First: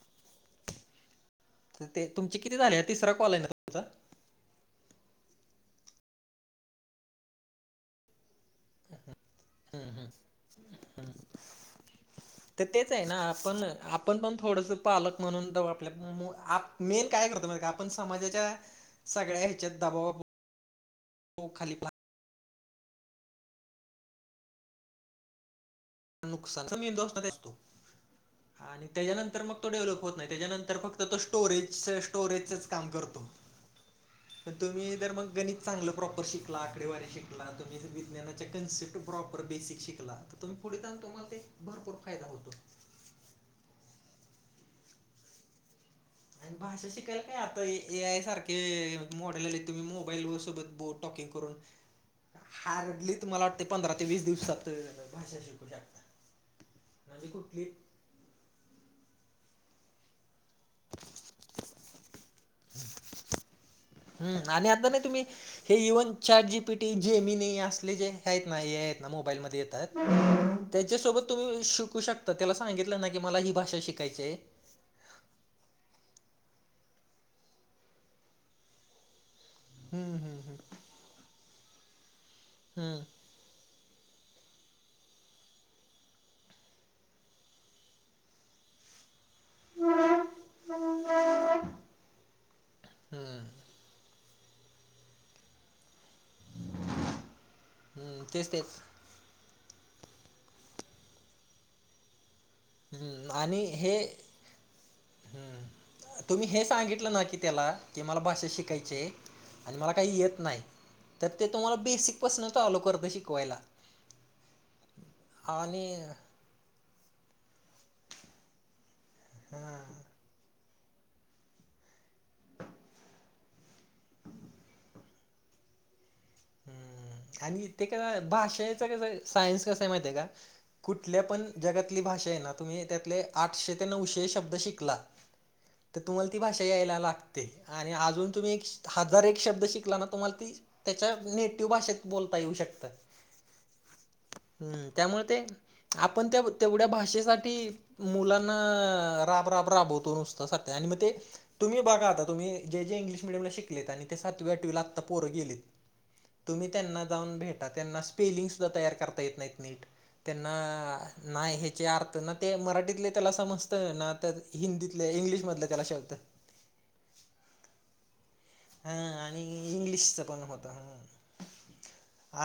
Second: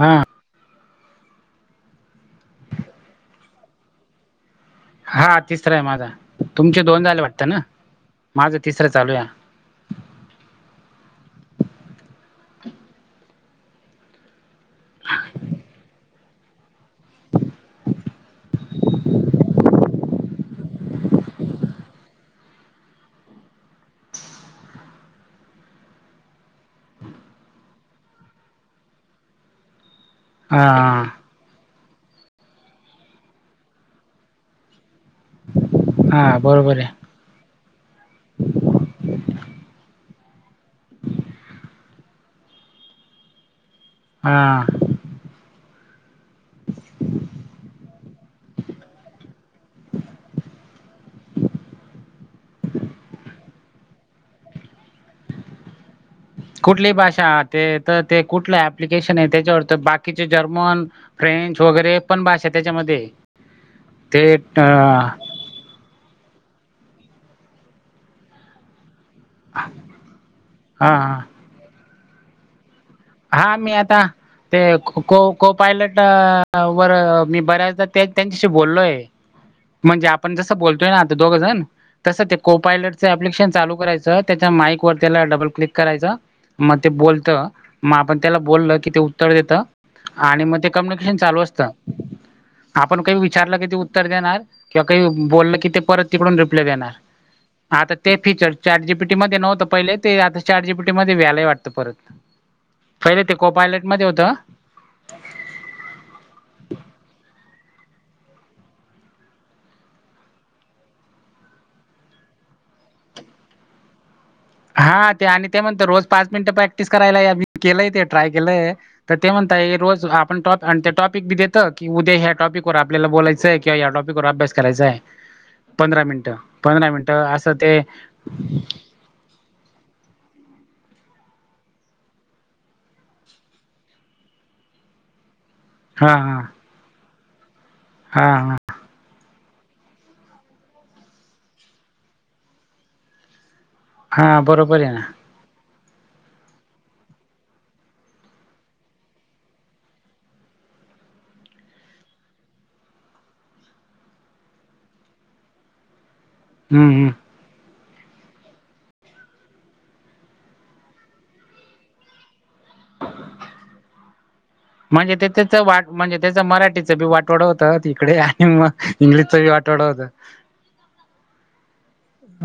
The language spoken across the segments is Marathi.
हा ते तुमचे किती झाले तिसरा कॉल आहे तुमचा हा तिसरं आहे माझा तुमचे दोन झाले वाटत ना माझं तिसरं चालूया. हा हा हा. [unintelligible] तर तेच आहे ना आपण आपण पण थोडस पालक म्हणून आपल्या मेन काय करतो म का आपण समाजाच्या सगळ्या ह्याच्यात दबावा. हो खाली. नुकसान मतो आणि त्याच्यानंतर मग तो डेव्हलप होत नाही. हा त्याच्यानंतर फक्त तो स्टोरेज स्टोरेजचच काम करतो पण तुम्ही जर मग गणित चांगलं प्रॉपर हा शिकला बरोबर आहे आकडेवारी शिक. तुम् विज्ञानाच्या कन्सेप्ट प्रॉपर बेसिक शिकला तर तुम्ही पुढे जा तुम्हाला ते भरपूर फायदा होतो हा आणि भाषा शिकायला काय आता ए आय सारखे मॉडेल आले तुम्ही मोबाईल व सोबत ब टॉकिंग करून हार्डली तुम्हाला वाटते पंधरा ते वीस दिवसात भाषा शिकू शकता कुठली भाषा म्हणजे ते कुठली तर ते कुठ प्लिकेशन आहे त्याच्यावर बाकीचे जर्मन फ्रेंच वगैर पण भाषेत त्याच्यामध्ये ते हम्म अ आणि आता नाही तुम्ही हे even chat G P T Gemini नाही असले जे आहेत नाही आहेत. मोबाईल येतात हा त्याच्यासोबत तुम्ही शिकू शकता. आ त्याला सांगितलं ना की मला ही हा मी भाषा आता शिकायची आहे ते खो खो को पायलट वर मी बऱ्याचदा त्यांच्याशी बोललोय म्हणजे हम्म आपण हम्म हम्म जसं बोलतोय ना आता दोघ जण तसं ते हम्म कोपायलटचं अप्लिकेशन लू करायचं त्याच्या माईक वर त्याला डबल क्लिक करायचं मग ते बोलत मग आपण त्याला बोलल की ते उतर देत आणि मग ते कम्युनिकेशन चालू असतं आपण काही विचारलं की ते उत्तर देणार किंवा काही बोलल की ते परत तिकडून रिप्लाय देणार आता ते हम्म तेच फीचर तेच चारजीबी मध्ये नव्हं पहिले ते आता चारजी पीटी मध्ये व्यायलाय वाटतं परत पहिले हम्म ते को आणि पायलट हे मध्ये होतं हम्म तुम्ही हे सांगितलं ना कि त्याला कि मला भाषा शिकायची आणि मला काही येत नाही तर ते तुम्हाला बेसिकपसन चालो करतं शिकवायला हा ते आणि ते म्हणत रोज पाच मिनिटं प्रॅक्टिस करायला या केलंय ते ट्राय केलंय तर ते म्हणता रोज आप ण आणि त्या टॉपिक बी देतं की उद्या ह्या टॉपिक वर आपल्याला बोलायचंय किंवा या टॉपिक वर अभ्यास करायचांय पंधरा मिनटं पंधरा मिनट हम्म, असं आणि ते काय भाषेचं कसं सायन्स कसा माह आहे का कुठल्या पण जगातली भाषा आहे ना तुम्ही त्यातले आठशे ते नऊशे शब्द शिकला ह तर तुम्हाला ती भाषा यायला लागते आणि अजून तुम्ही हा एक हजार एक शब्द शिकला ना तुम्हाला ती नेटिव भाषेत बोलता येऊ शकत हा हा बरोबर हम् आहे ना त्यामुळे ते आपण त्या तेवढ्या भाषेसाठी मुलांना राबराब राबवतो नुसता साध आणि मग ते तुम्ही बघा आताुम्ही जे जे इंग्िश मिडयला शिकत आणि ते सातवी्या आठवीला आत्ता पोंेलेत तुम्ही हम्म त्यांना हम्म जाऊन भेटा त्यांना स्पेलिंग सुद्धा तयार करता येत नाहीत नीट त्यांना नाही ह्याचे अर्थ ना ते मराठी मराठीतले त्याला समजत ना तर हिंदीतले इंग्लिश मधले त्याला शबत मराठी वाटवड होतं इकडे हा आणि इंग्लिशच पण होत ह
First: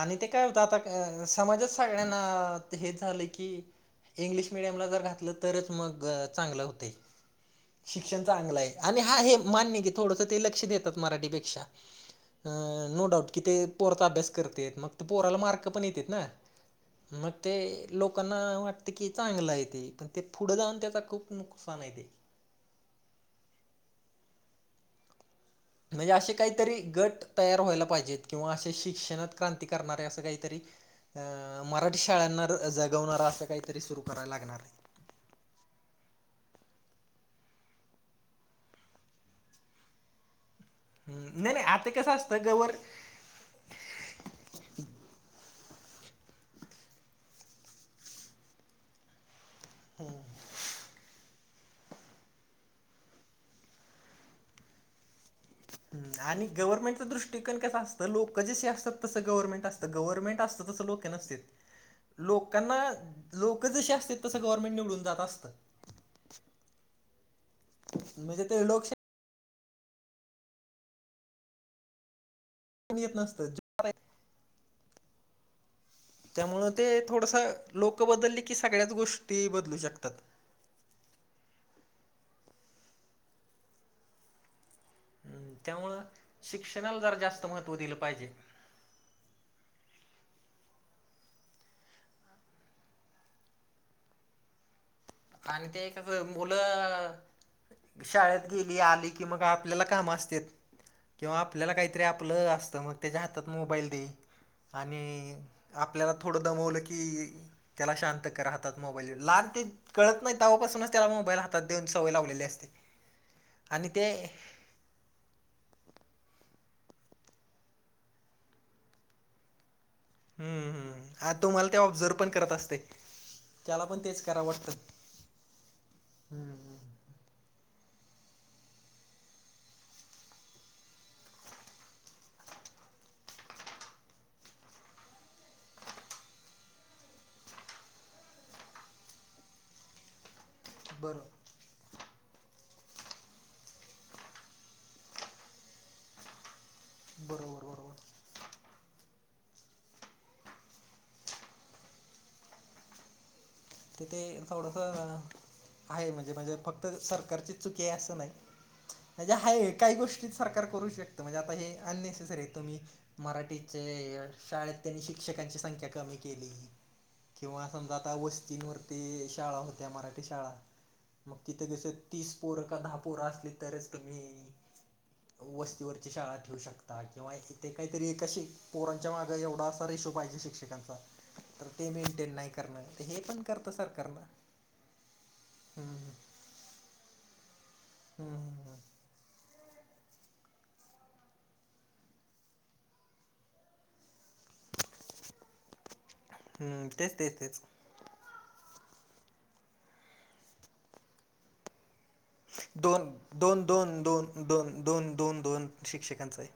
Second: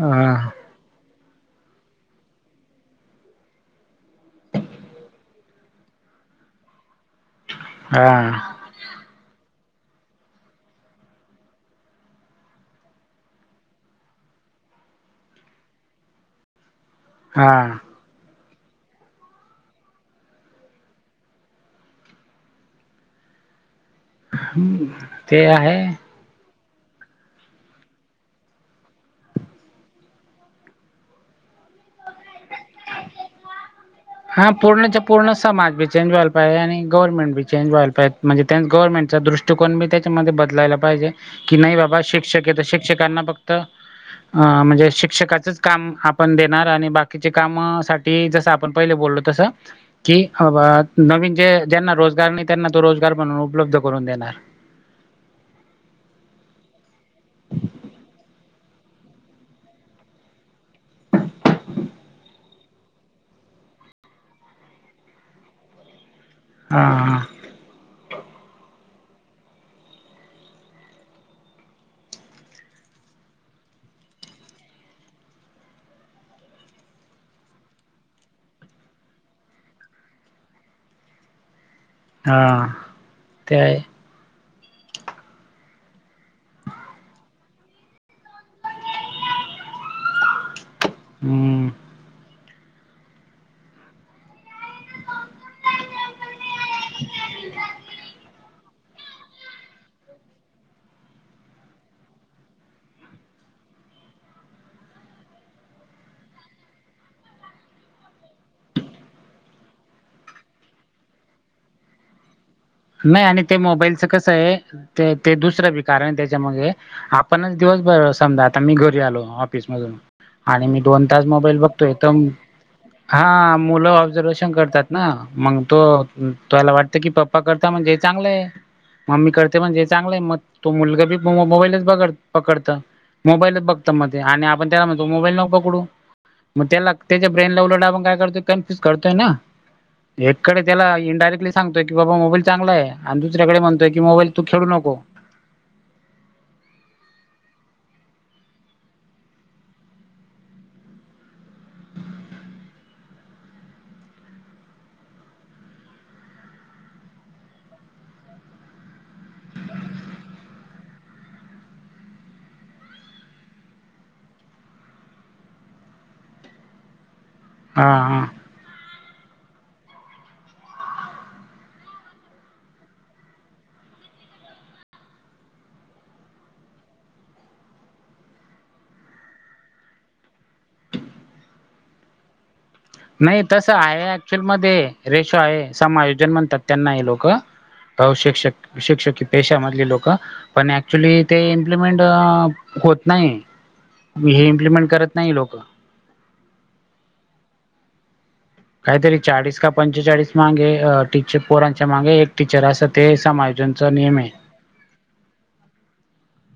आणि ते काय होत आता अ समाजात सगळ्यांना हे झालं की इंग्लिश मिीडियमला जर घातलं तरच मग चांगलं होते हा शिक्षण चांगलं आहे आणि हा हे मान्य की थोडंस ते लक्ष देतात मराठीपेक्षा अं नो डाऊट कि ते पोराचा अभ्यास करत मग ते पोराला मार्क पण येतेत ना मग हा ते लोकांना वाटतें की चांगलं आहे ते पण ते पुढं जाऊन त्याच खूप नुकसान आहे ते ह ते आहे हे असे काहीतरी गट तयार व्हायला पाहिजेत किंवा असे शिक्षणात क्रांती करणारे असं काहीतरी अ मराठी शाळांना जगवणारा असं काहीतरी सुवरूप हा पूर्ण च पूर्ण समा बीचेंज वालाहि आहे आणि गवरर्मेंटी चेज वालाहि म्हणजे ते गरमेंट दृष्टी चुकून मी त्याच्यामध्ये बदलायला पाहिजे हम्म, की नाही आता बाबा कसं शिक्षक असतं आहे तर गवर शिक्षकांना फक्त अ म्हणजे शिक्षकाचच काम आपण देणार आणि बाकीचे काम साठी जस आपण पहिले बोललो तस की [unintelligible] नवीन जे ज्यांना रोजगार नाही त्यांना तो रोजगार बन उपलब्ध करून देणार. आणि गव्हर्नमेंटचं दृष्टीकन कसं असतं लोक जशी असतात तस गव्हर्नमेंट असत गव्हर्नमेंट अस - - लोकं नसत्यात. लोकांना लोक जशी असत तसं गव्हर्मेंट निवडून जात असतं. हा, हा. म्हणजे ते लोकशाही येत नसत [unintelligible] [inaudible] त्यामुळं ते थोडंसं लोकं बदलली की सगळ्याच गोष्टी बदलू शकतात. हां. [unintelligible] हम्म. त्यामुळं शिक्षणाला जर जास्त महत्त्व दिलं पाहिजे. हम. आणि ते एक मुलं - - शाळेत गेली, आली की मग आपल्याला काम असतेत. किंवा आपल्याला काहीतरी आपलं असतं मग, त्याच्या हातात मोबाईल दे आणि आपल्याला थोडं दमवलं की त्याला शांत करा हातात मोबाईल [unintelligible] कळत नाही तवापासूनच त्याला मोबाईल हातात देऊन सवय लावलेली असत्या. नाही आणि ते मोबाईलच कसं आहे ते ते दुसरं बी कारण आहे त्याच्यामागे आपणच दिवसभर समजा आता मी घरी आलो ऑफिस मधून. आणि हम्म मी दोन हम्म तास आ- मोबाईल तुम्हाला ते बघतोयं ऑब्झर्व तंम पण - करत असते - हा. त्याला मुलं पण तेच करा ऑब्झर्वेशन वाटतं करतात ना. मग तो हम्म, तुला वाटत की प [unintelligible] करता म्हणजे चांगलंयं. मम्मी करते म्हणजे चांगलं आहे मग तो मुलगा बी मोबाईलच बघड पकडत. मोबाईलच बघत मध्ये आणि आपण त्याला तो मोबाईल न पकडू. मग त्याला त्याच्या ब्रेन ला उलटा आपण काय करतो? कनफ्यूज करतोय ना. एककडे त्याला बरं इंडायरेक्टली सांगतोय - - की बाबा मोबाईल चांगलायं आणि दुसरीकडे म्हणतोय की मोबाईल तू खेळू नको. बरोबर. बरोबर. तथे थोडस आहे म्हणजे म्हणजे फक्त सरकारची चुकी आहे असं नाही. म्हणजे हाये काही गोष्टी सरकार करू शकत म्हणजे आता हे अननेसेसरी आहे. तुम्ही - - मराठीचे शाळेत त्यांनी शिक्षकांची संख्या कमी केली. किंवा हा समजा आता हा वस्तींवरती शाळा होत्या. मराठी शाळा. मग तिथं कस तीस पोरं का दहा पोरं असली तरच तुम्ही - - वस्तीवरची शाळा ठेवू शकता किंवा इथे काहीतरी एक अशी पोरांच्या माग एवढा असा रेशो पाहिजे शिक्षकांचा तर ते मेंटेन नाही करणार [unintelligible] नाही तसं आहे. ऍक्च्युअल मध्ये रेशो आहे. समायोजन म्हणतात त्यांना हे लोक. तव शिक्षक शिक्षकित - - पेशामधली लोकं पण ऍक्च्युली ते इम्प्लिमेंट होत नाही. हे इम्लिमेंट करत नाही ही लोक. हम्म. तेच तेच तेच. काहीतरी चाळीस का पंचेचाळीस मागे [unintelligible] पोरांच्या मागे एक टीचर असात दोन ते दोन समाोजनच दोन दोन नियमयं. दोन दोन, दोन, दोन शिक्षकांचां आहे.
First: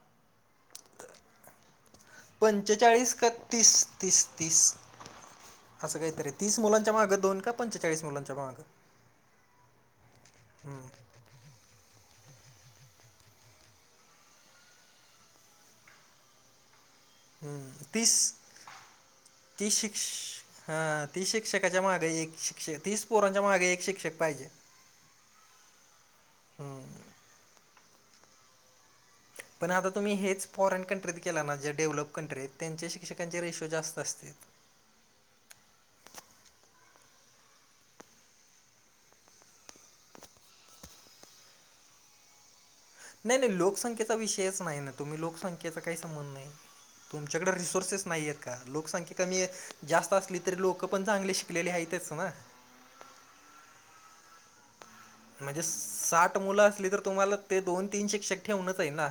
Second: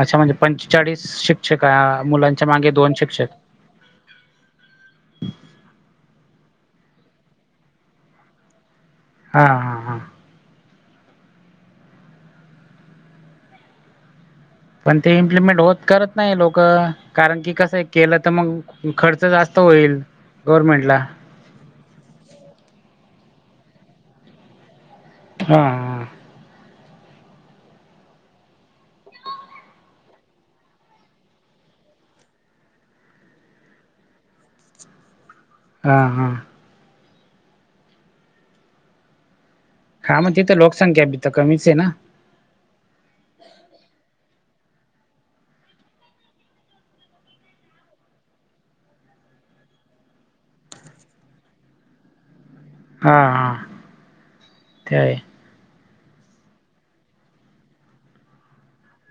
अच्छा म्हणजे पंचेचाळीस शिक्षक मुलांच्या मागे दोन पंचेचाळीस शिक्षक. का तीस, तीस, तीस. असं काहीतरी. तीस मुलांच्या मागं दोन का पंचेचाळीस मुलांच्या मागं. हा, हा. हम्म. पण ते इम्प्लिमेंट होत करत नाही लोक. कारण की हम्म, कसं हाय तीस केलं तर मग खर्च जास्त तीस होईल शिक्ष गव्हर्मेंटला. हां तीस शिक्षकाच्या मागे एक शिक्षक तीस पोरांच्या मागे एक शिक्षक पाहिजे. हा. हा हम्म पण आता तुम्ही हेच फॉरेन कंट्रीत केला ना ज्या डेव्हलप कंट्रीत त्यांचे शिक्षकांचे रेशो जास्त असते. हां हां. हा मग तिथे लोकसंख्या भी तर कमीच आहे ना. नाही नाही लोकसंख्येचा विषयच नाही ना तुम्ही लोकसंख्येचा काही संबंध नाही. तुमच्याकडडे रिसोर्सेस नाही आहेत का लोकसंख्या कमी आहे. जास्त असली तरी लोक पण चांगली शिकलेली आहेतच ना. हा हा ते म्हणजे साठ मुलं असली तर तुम्हाला ते दोन तीन शिक्षक ठेवूनच आहे ना.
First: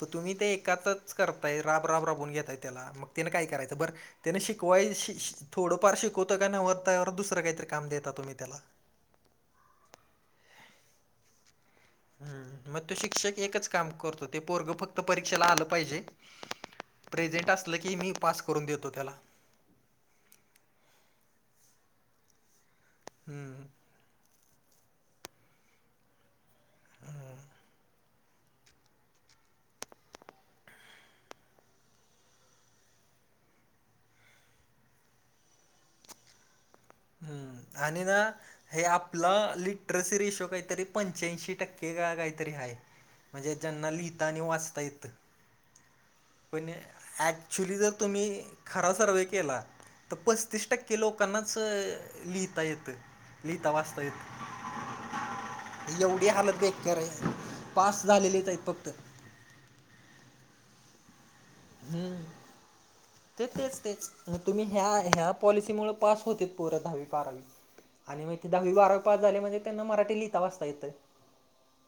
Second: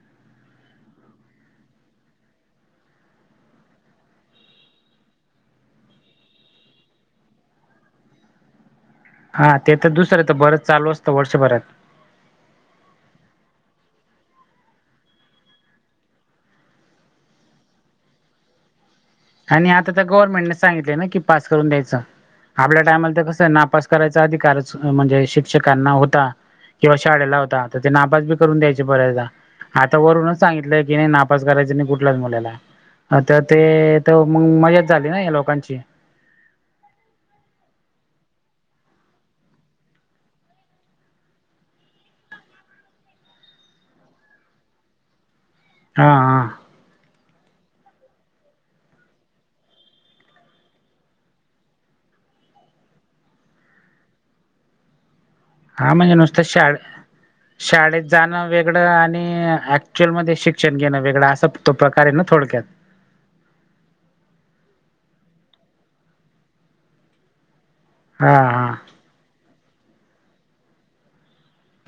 तर तुम्ही ते एकाातच करताय राब राब राबून घेताय त्याला मग ति काय करायचं बरं. त्याने शिकवाय थोडंफार शिकवतं का नाही वरतावर दुसरं काहीतरी काम देता तुम्ही त्याला हा ते तर दुसरं तर बरंच चालू असतं वर्षभरात हम् मग तो शिक्षक एकच काम करतो ते पोरग फक्त परीक्षेला आलं पाहिजे. प्रेझेंट असलं की मी पास करून देतो त्याला आणि आता तर गव्हर्नमेंटने सांगितले ना की पास करून द्यायचं आपल्या टायमाला तर कसं हम्म. ना पास करायचा अधिकारच म्हणजे शिक्षकांना होता किंवा शाळेला होता तर ते नाबाज ब करून द्यायचे बऱयचदा आता वरूनच सांगितलंय की नाही नापास करायचं नाही कुठलाच मुलाला आता ते तर मग मजाच झाली ना लोकांची हम्म आणि ना. हे आपला लिटरसी रेशो काहीतरी पंच्याऐंशी टक्के का काहीतरी आहे. म्हणजे जेना लिहिितता वाचता यथ हा हा. पण ॲक्च्युली जर तुम्ही खरा सर्वे्हे केला तर पस्तीस टक्के लोकांनाच स लिता येत लिता वाचता येत. हा म्हणजे एवढी नुसतं हालत शाळे बेकर आहे पास झालेलीच आहेत फक्त क्चल मध्ये शिकषण घेणं वेग हम. तेच तेच तेच तुम्ही ह्या ह्या पॉलिसी मु पास होतील परा दहावी बारावी आणिग हा ते दहावी हा बारावी पाच झाले म्हणजे त्यांना मराठी लिहिता वाजता येतं.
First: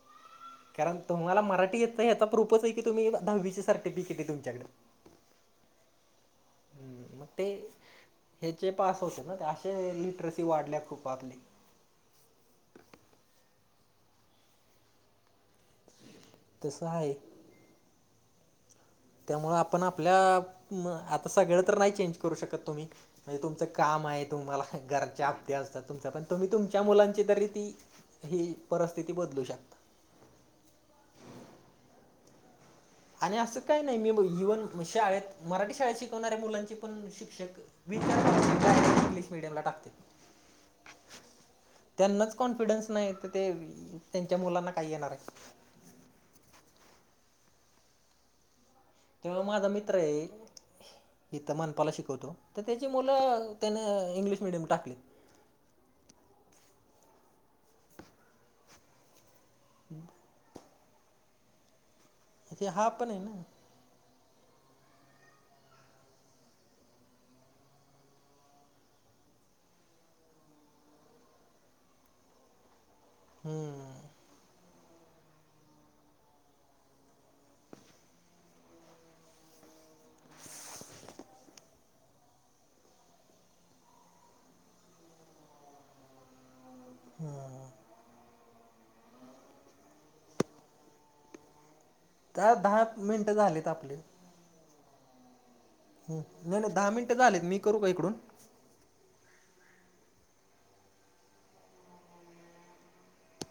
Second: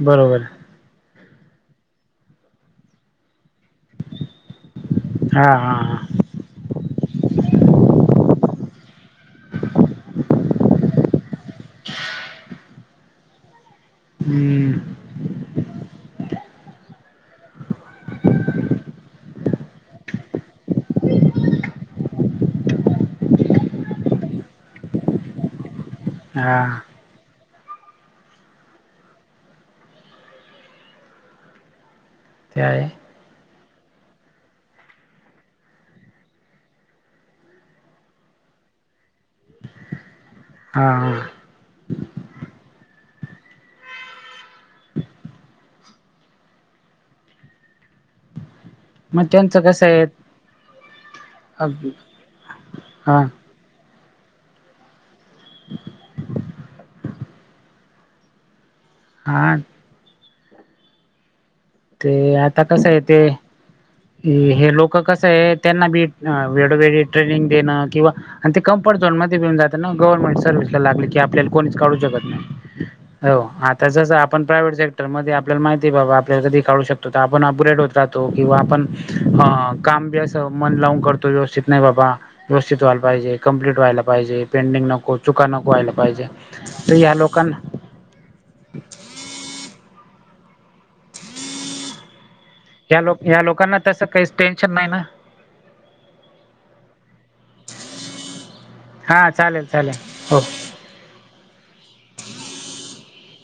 बरोबर. कारण तुम्हाला मराठी येतच आता प्रूपच आहे की तुम्ही दहावीची सर्टिफिकेट आहे तुमच्याकडे हा हा हा. ् मग ते ह पास होते ना ते असे लिटरेस. ती वाढल्या खूपातली [unintelligible] हम्म. तसं आहे. त्यामुळ आपण आपल्या मं आता सगळं तर नाही चेंज करू शकत तुम्ही? म्हणजे तुमचं काम आहे तुम्हाला घराचे हप्ते असतात. तुमचा पण तुम्ही हा तुमच्या मुलांची तरी ती ही परस्थिती बदलू शकता. त्या आहे. आणि असं काही नाही मी इवन शाळेत मराठी शाळेत शिकवणाऱ्या मुलांची पण शिक्षक विद इंग्लिश मिडियमला टाकते. हा हा. त्यांनाच कॉन्फिडन्स नाही तर ते त्यांच्या मुलांना काही येणार आहे. मग तेव्हा त्यांचं माझा कसं मित्र आहे इिथं मनपाला शिकवतो तर त्याची हा मुलं त्याने इंग्लिश मिडयम टाकले हां. ह. ते आता हा कसंय पण ते आहे ना हे हे लोक कसंय त्यांना बी अ वेळोवेळी ट्रेनिंग देणं किंवा आणि ते कम्फर्ट झोन मध्ये मिळून जात ना गव्हर्नमेंट सर्व्हिसला लागले की आपल्याला कोणीच काढू शकत नाही हो आता हम्म जसं आपण पण सेक्टर मध्ये आपल्याला माहितीय बाबा आपल्याला करू शकतो त आपण अपग्रेड होत राहतो किंवा आपण अ काम बी असं मन लावून करतो व्यवस्थित नाही बाबा व्यवस्थित व्हायला पाहिजे कम्प्लीट व्हायला पाहिजे पेंडिंग नको चुका नको व्हायला पाहिजे तर या लोकांना हम्म त्या दहा या लोक मिनटं या झालेत लोकांना आपले तसं काहीच टेन्शन नाही ना हं नाही नाही दहा मिनटे झालेत मी करू का इकडून हा चालेल चालेल हो